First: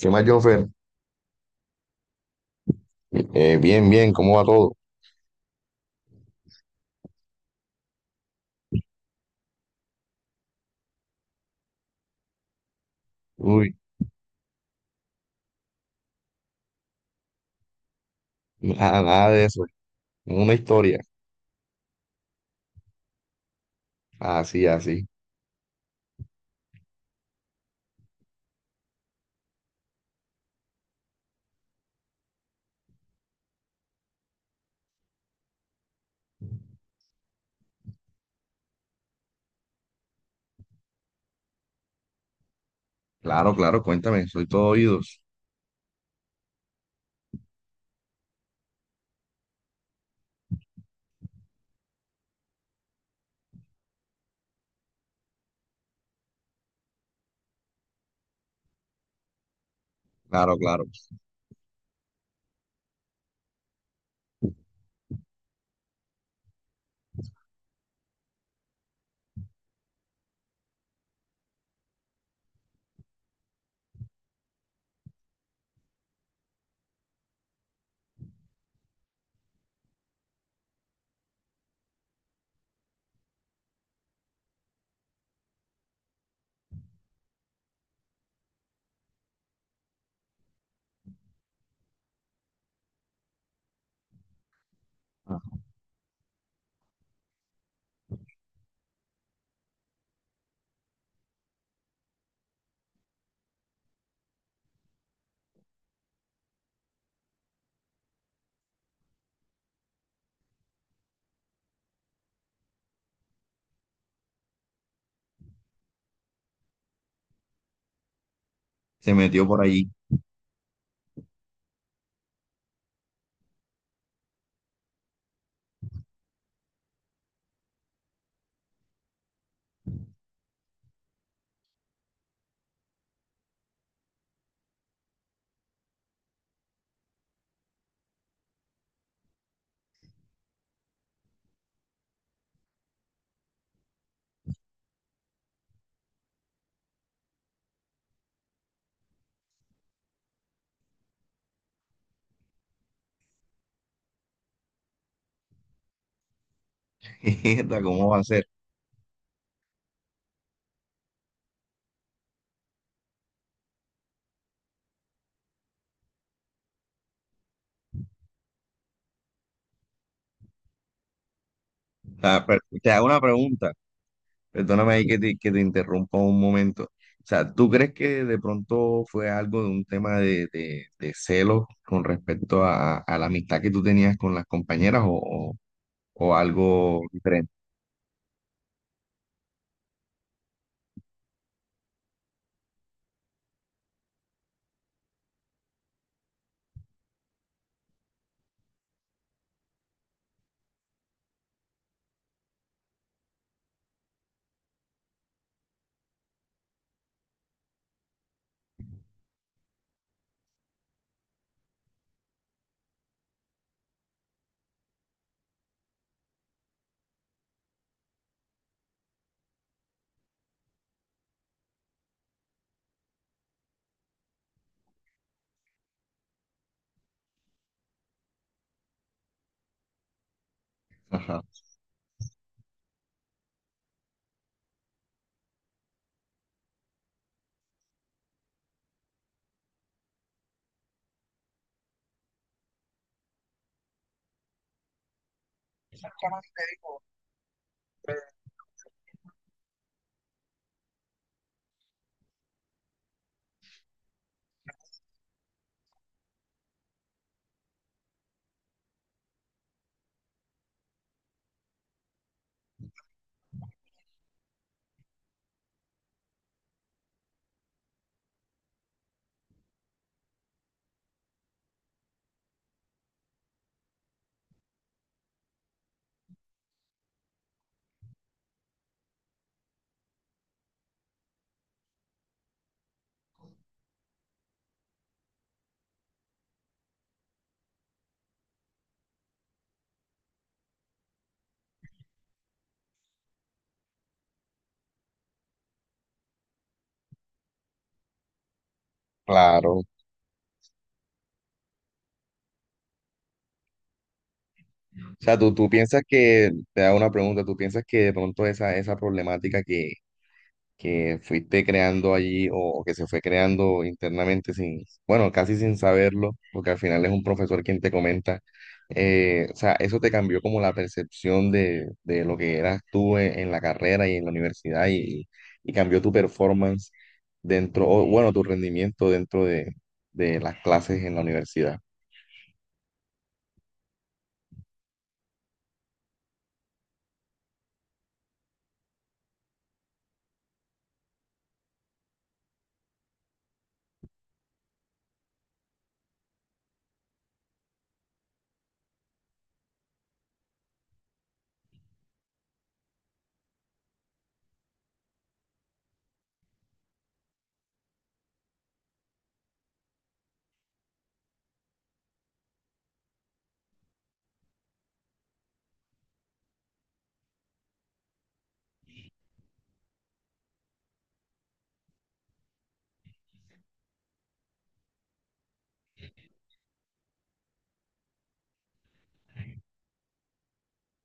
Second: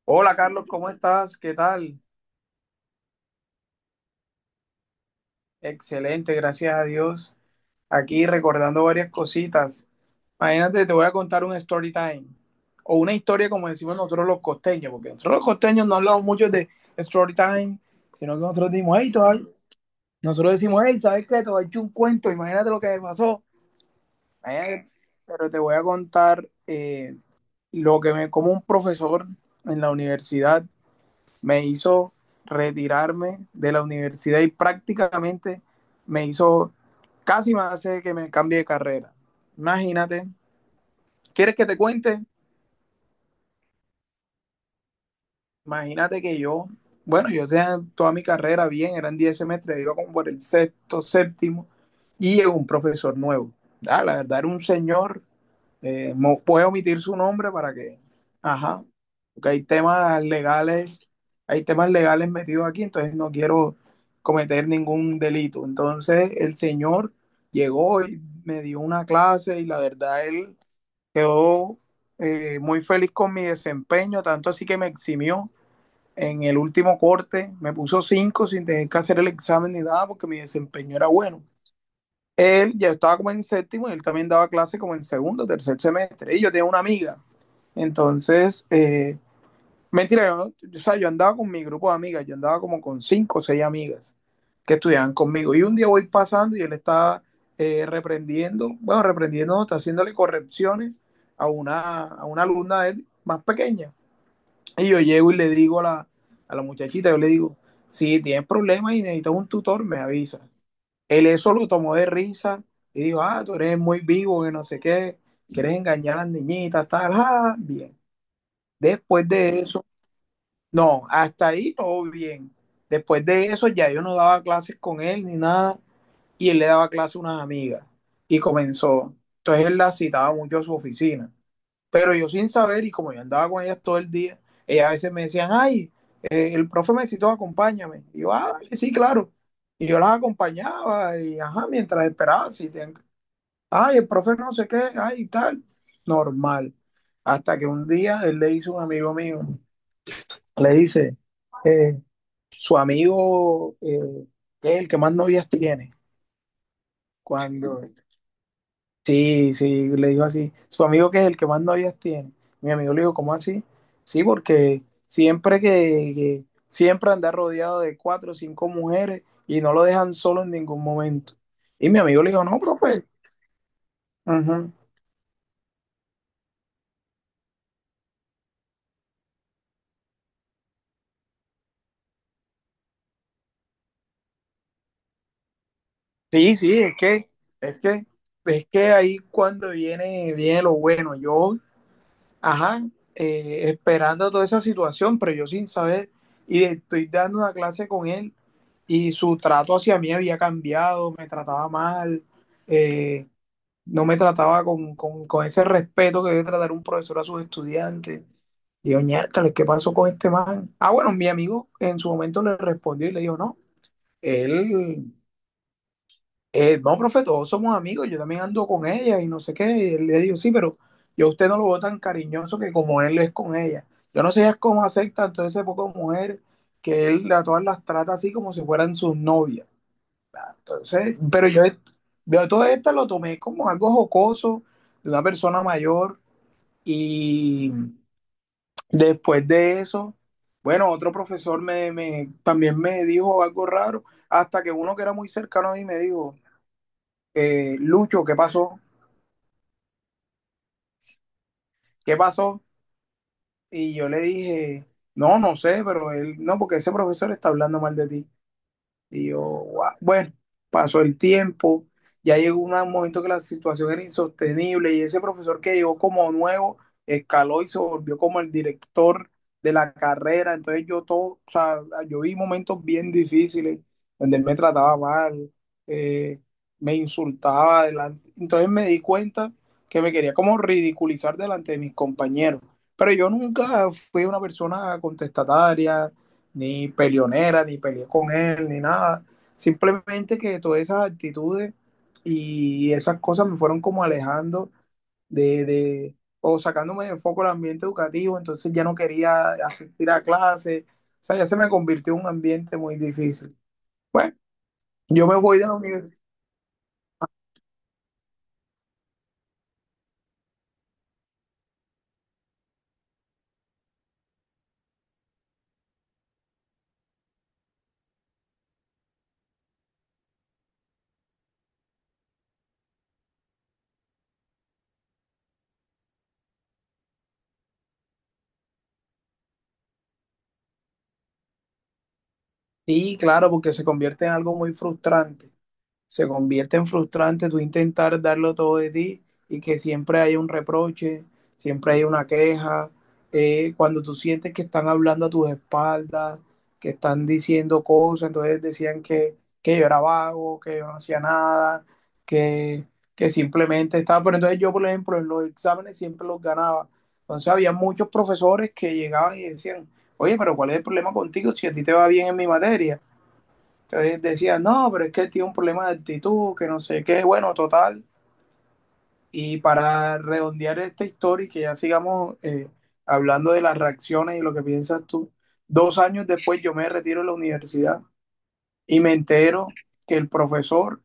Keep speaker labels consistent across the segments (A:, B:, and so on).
A: ¿Qué más,
B: Hola Carlos,
A: Jonfer?
B: ¿cómo estás? ¿Qué tal?
A: Bien, bien, ¿cómo va todo?
B: Excelente, gracias a Dios. Aquí recordando varias cositas. Imagínate, te voy a contar un story time o una historia como
A: Uy,
B: decimos nosotros los costeños, porque nosotros los costeños no hablamos mucho de story time, sino que nosotros decimos,
A: nada,
B: hey,
A: nada
B: todavía,
A: de eso.
B: nosotros
A: Una
B: decimos, hey,
A: historia.
B: ¿sabes qué? Te voy a echar un cuento, imagínate lo que me pasó.
A: Así,
B: Imagínate.
A: así.
B: Pero te voy a contar lo que me, como un profesor en la universidad me hizo retirarme de la universidad y prácticamente me hizo, casi me hace que me cambie de carrera. Imagínate, ¿quieres que te cuente?
A: Claro, claro, cuéntame, soy todo oídos.
B: Imagínate que yo, bueno, yo tenía toda mi carrera bien, eran 10 semestres, iba como por el sexto, séptimo, y llegó un profesor nuevo. Ah, la verdad era un señor, puedo omitir su nombre para que, ajá, porque
A: Claro, claro.
B: hay temas legales metidos aquí, entonces no quiero cometer ningún delito. Entonces el señor llegó y me dio una clase y la verdad él quedó muy feliz con mi desempeño, tanto así que me eximió en el último corte me puso 5 sin tener que hacer el examen ni nada porque mi desempeño era bueno. Él ya estaba como en séptimo y él también daba clase como en segundo, tercer semestre. Y yo tenía una amiga. Entonces, eh, mentira, yo, no, o sea, yo andaba con mi grupo de amigas, yo andaba como con 5, o seis amigas que estudiaban
A: Ah,
B: conmigo. Y un día voy pasando y él está reprendiendo, bueno, reprendiendo, está haciéndole correcciones a una alumna de él más pequeña. Y yo llego y le digo a la muchachita, yo le digo, si tienes problemas y necesitas un tutor, me avisa. Él eso lo tomó de risa y dijo, ah, tú eres muy vivo, que no sé qué, quieres engañar a las niñitas, tal, ah, bien.
A: se
B: Después
A: metió
B: de
A: por
B: eso,
A: allí.
B: no, hasta ahí todo bien. Después de eso ya yo no daba clases con él ni nada y él le daba clases a unas amigas y comenzó. Entonces él la citaba mucho a su oficina, pero yo sin saber, y como yo andaba con ellas todo el día, ellas a veces me decían, ay, el profe me citó, acompáñame. Y yo, ah, vale, sí, claro. Y yo las acompañaba y, ajá, mientras esperaba, si te... ay, el profe no sé qué, ay, tal. Normal. Hasta que un día él le dice a un amigo mío, le dice, eh, su amigo, que es el que más novias tiene,
A: Mierda,
B: cuando.
A: ¿cómo va a ser?
B: Sí, sí, le dijo así. Su amigo que es el que más novias tiene. Mi amigo le dijo, ¿cómo así? Sí, porque siempre siempre anda rodeado de cuatro o cinco mujeres y no lo dejan solo en ningún momento. Y mi
A: O
B: amigo le dijo,
A: sea,
B: no,
A: pero te hago
B: profe.
A: una pregunta.
B: Ujú.
A: Perdóname ahí que te interrumpa un momento. O sea, ¿tú crees que de pronto fue algo de un tema de celos con respecto a la amistad que tú tenías con las compañeras o, o
B: Sí, sí,
A: algo diferente?
B: es que, es que ahí cuando viene, viene lo bueno. Yo. Ajá, esperando toda esa situación, pero yo sin saber, y estoy dando una clase con él y su trato hacia mí había cambiado, me trataba mal, eh, no me trataba con ese respeto que debe tratar un profesor a sus estudiantes. Y yo, "Ñércoles, ¿qué pasó con este man? Ah, bueno, mi amigo en su momento le respondió y le dijo, no, él no, profe, todos somos amigos, yo también ando con ella y no sé qué. Y le digo, sí, pero yo a usted no lo veo tan cariñoso que como él es con ella. Yo no sé ya cómo aceptan todas esas pocas mujer que él a todas las trata así como si fueran sus novias. Entonces,
A: Ajá.
B: pero yo todo esto lo tomé como algo jocoso de una persona mayor y después de eso, bueno, otro profesor también me dijo algo raro, hasta que uno que era muy cercano a mí me dijo, Lucho, ¿qué pasó? ¿Qué pasó? Y yo le dije, no, no sé, pero él, no, porque ese profesor está hablando mal de ti. Y yo, "Guau". Bueno, pasó el tiempo, ya llegó un momento que la situación era insostenible y ese profesor que llegó como nuevo escaló y se volvió como el director de la carrera. Entonces yo todo, o sea, yo vi momentos bien difíciles donde él me trataba mal, eh, me insultaba delante. Entonces me di cuenta que me quería como ridiculizar delante de mis compañeros. Pero yo nunca fui una persona contestataria ni peleonera, ni peleé con él, ni nada. Simplemente que todas esas actitudes y esas cosas me fueron como alejando de o sacándome de foco el ambiente educativo, entonces ya no quería
A: Claro.
B: asistir a clases, o sea, ya se me convirtió en un ambiente muy difícil. Bueno,
A: O
B: yo me
A: sea, tú,
B: voy de
A: tú
B: la
A: piensas
B: universidad.
A: que, te hago una pregunta, tú piensas que de pronto esa, esa problemática que fuiste creando allí o que se fue creando internamente sin, bueno, casi sin saberlo, porque al final es un profesor quien te comenta, o sea, eso te cambió como la percepción de lo que eras tú en la carrera y en la universidad y cambió tu performance dentro, o bueno, tu rendimiento dentro de las clases en la universidad.
B: Sí, claro, porque se convierte en algo muy frustrante. Se convierte en frustrante tú intentar darlo todo de ti y que siempre hay un reproche, siempre hay una queja. Cuando tú sientes que están hablando a tus espaldas, que están diciendo cosas, entonces decían que yo era vago, que yo no hacía nada, que, que simplemente estaba. Pero entonces yo, por ejemplo, en los exámenes siempre los ganaba. Entonces había muchos profesores que llegaban y decían, oye, pero ¿cuál es el problema contigo si a ti te va bien en mi materia? Entonces decía, no, pero es que él tiene un problema de actitud, que no sé qué, bueno, total. Y para redondear esta historia y que ya sigamos hablando de las reacciones y lo que piensas tú, dos años después yo me retiro de la universidad y me entero que el profesor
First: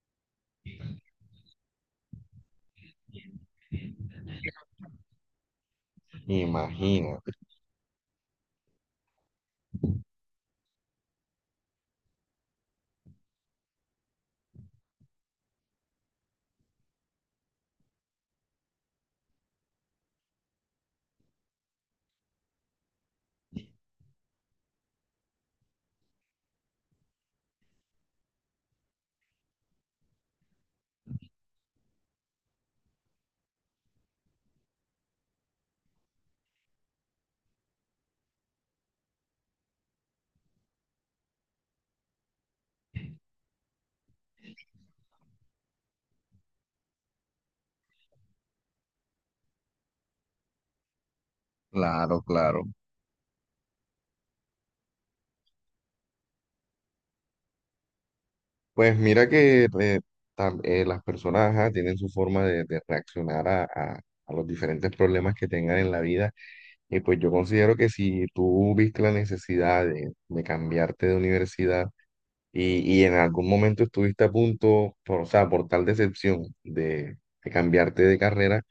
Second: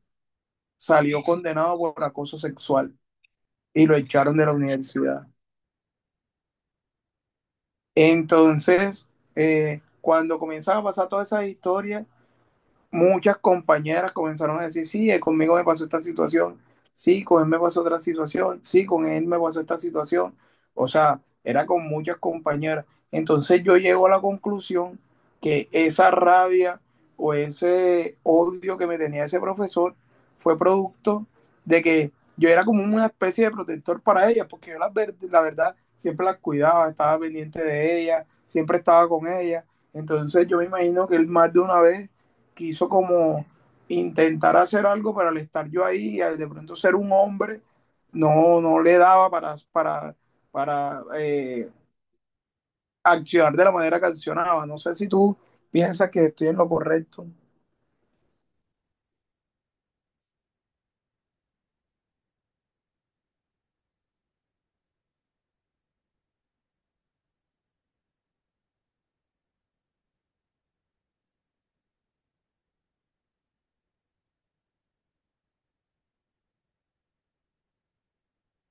B: salió condenado por acoso sexual y lo echaron de la universidad.
A: Imagino.
B: Entonces, cuando comienzan a pasar todas esas historias, muchas compañeras comenzaron a decir, sí, conmigo me pasó esta situación, sí, con él me pasó otra situación, sí, con él me pasó esta situación. O sea, era con muchas compañeras. Entonces yo llego a la conclusión que esa rabia o ese odio que me tenía ese profesor fue producto de que yo era como una especie de protector para ellas, porque yo la verdad siempre las cuidaba, estaba pendiente de ellas, siempre estaba con ellas. Entonces yo me imagino que él más de una vez quiso como intentar hacer algo, pero al estar yo ahí y al de pronto ser un hombre, no, no le daba para
A: Claro, claro.
B: accionar de la manera que accionaba. No sé si tú piensas que estoy en lo correcto.
A: Pues mira que las personas, ajá, tienen su forma de reaccionar a a los diferentes problemas que tengan en la vida. Y pues yo considero que si tú viste la necesidad de cambiarte de universidad y en algún momento estuviste a punto, por, o sea, por tal decepción de cambiarte de carrera,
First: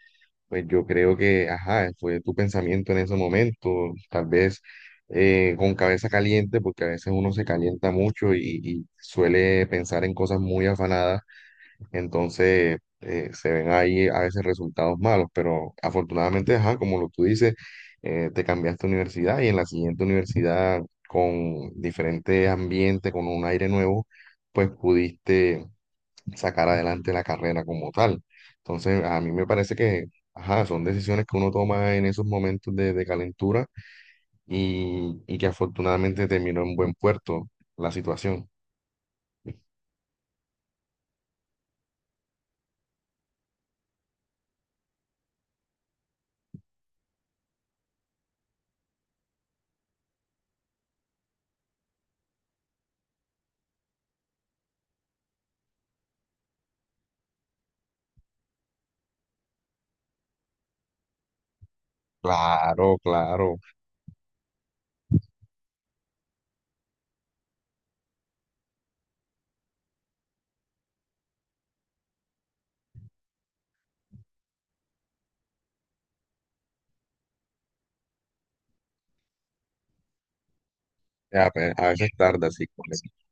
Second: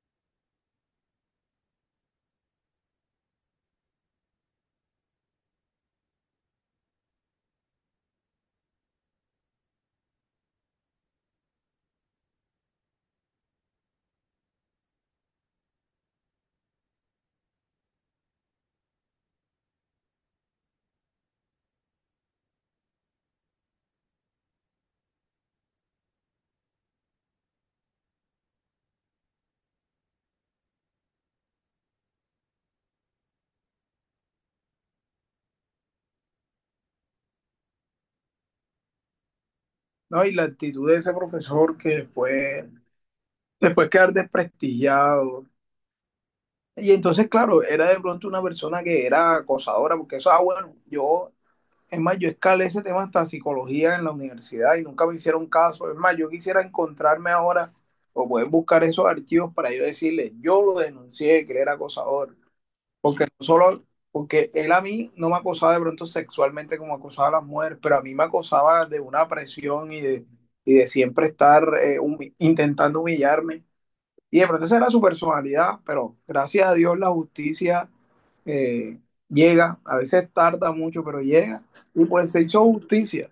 A: pues yo creo que, ajá, fue tu pensamiento en ese momento, tal vez, con cabeza caliente, porque a veces uno se calienta mucho y suele pensar en cosas muy afanadas, entonces, se ven ahí a veces resultados malos, pero afortunadamente, ajá, como lo tú dices, te cambiaste de universidad y en la siguiente universidad con diferente ambiente, con un aire nuevo, pues pudiste sacar adelante la carrera como tal. Entonces, a mí me parece que, ajá, son decisiones que uno toma en esos momentos de calentura y que afortunadamente terminó en buen puerto la situación.
B: ¿No? Y la actitud de ese profesor que después, después quedar desprestigiado. Y entonces, claro, era de pronto una persona que era acosadora, porque eso, ah, bueno, yo. Es más, yo escalé ese tema hasta psicología en la universidad y nunca me hicieron caso. Es más, yo quisiera encontrarme ahora o poder buscar esos archivos para yo decirle, yo lo denuncié, que él era acosador.
A: Claro,
B: Porque no
A: claro.
B: solo, porque él a mí no me acosaba de pronto sexualmente como acosaba a las mujeres, pero a mí me acosaba de una presión y de siempre estar intentando humillarme. Y de pronto esa era su personalidad, pero gracias a Dios la justicia eh, llega, a veces tarda mucho, pero
A: Ya,
B: llega.
A: pues, a
B: Y
A: veces
B: pues se
A: tarda,
B: hizo
A: sí. Correcto.
B: justicia.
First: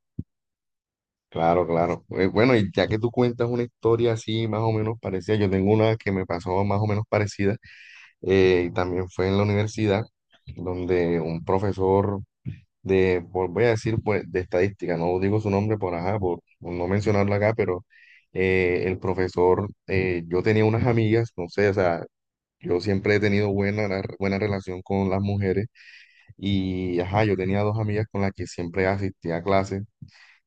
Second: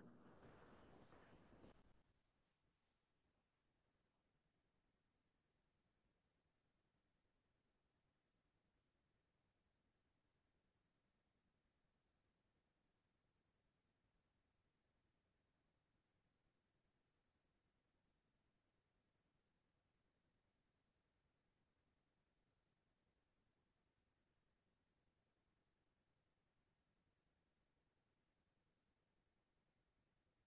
A: Claro, claro. Bueno, y ya que tú cuentas una historia así más o menos parecida, yo tengo una que me pasó más o menos parecida, y también fue en la universidad, donde un profesor de, voy a decir, pues, de estadística, no digo su nombre por, ajá, por no mencionarlo acá, pero, el profesor, yo tenía unas amigas, no sé, o sea, yo siempre he tenido buena, buena relación con las mujeres y, ajá, yo tenía dos amigas con las que siempre asistía a clases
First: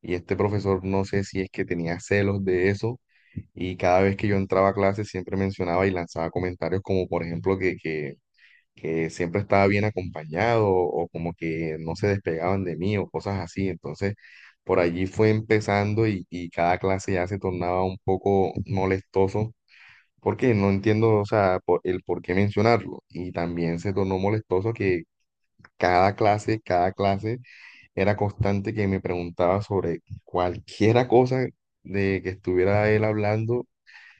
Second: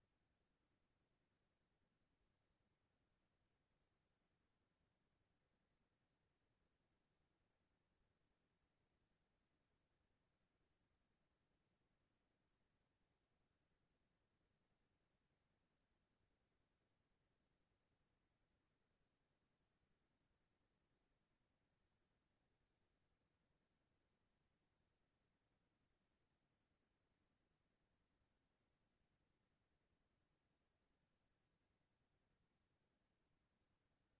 A: y este profesor, no sé si es que tenía celos de eso y cada vez que yo entraba a clases siempre mencionaba y lanzaba comentarios como, por ejemplo, que siempre estaba bien acompañado o como que no se despegaban de mí o cosas así. Entonces, por allí fue empezando y cada clase ya se tornaba un poco molestoso porque no entiendo, o sea, el por qué mencionarlo. Y también se tornó molestoso que cada clase era constante que me preguntaba sobre cualquiera cosa de que estuviera él hablando,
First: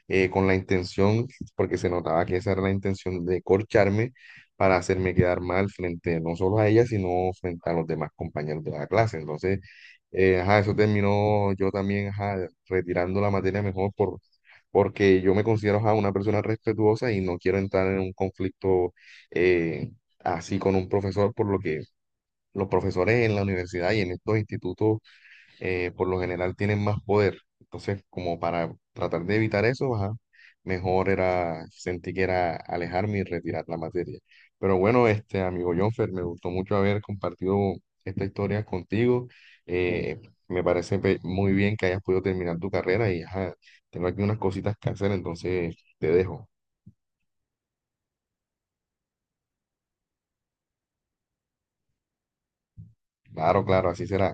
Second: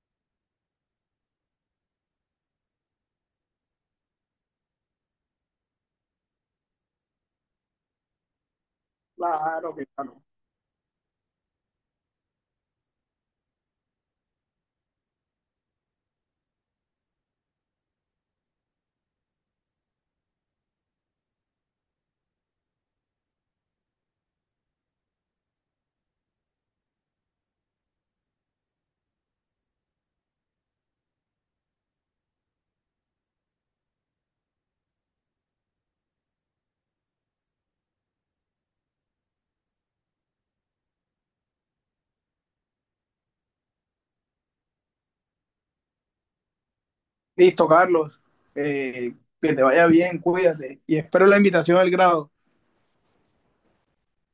A: con la intención, porque se notaba que esa era la intención de corcharme para hacerme quedar mal frente no solo a ella, sino frente a los demás compañeros de la clase. Entonces,
B: Claro, que claro.
A: ajá, eso terminó yo también, ajá, retirando la materia mejor por, porque yo me considero, ajá, una persona respetuosa y no quiero entrar en un conflicto, eh, así con un profesor, por lo que los profesores en la universidad y en estos institutos, por lo general tienen más poder. Entonces, como para tratar de evitar eso, ajá, mejor era, sentí que era alejarme y retirar la materia. Pero bueno, este amigo Jonfer, me gustó mucho haber compartido esta historia contigo. Eh, Me parece muy bien que hayas podido terminar tu carrera y, ajá, tengo aquí unas cositas que hacer, entonces te dejo.
B: Listo, Carlos. eh, que te vaya bien, cuídate. Y espero la invitación al grado.
A: Claro, claro, así será.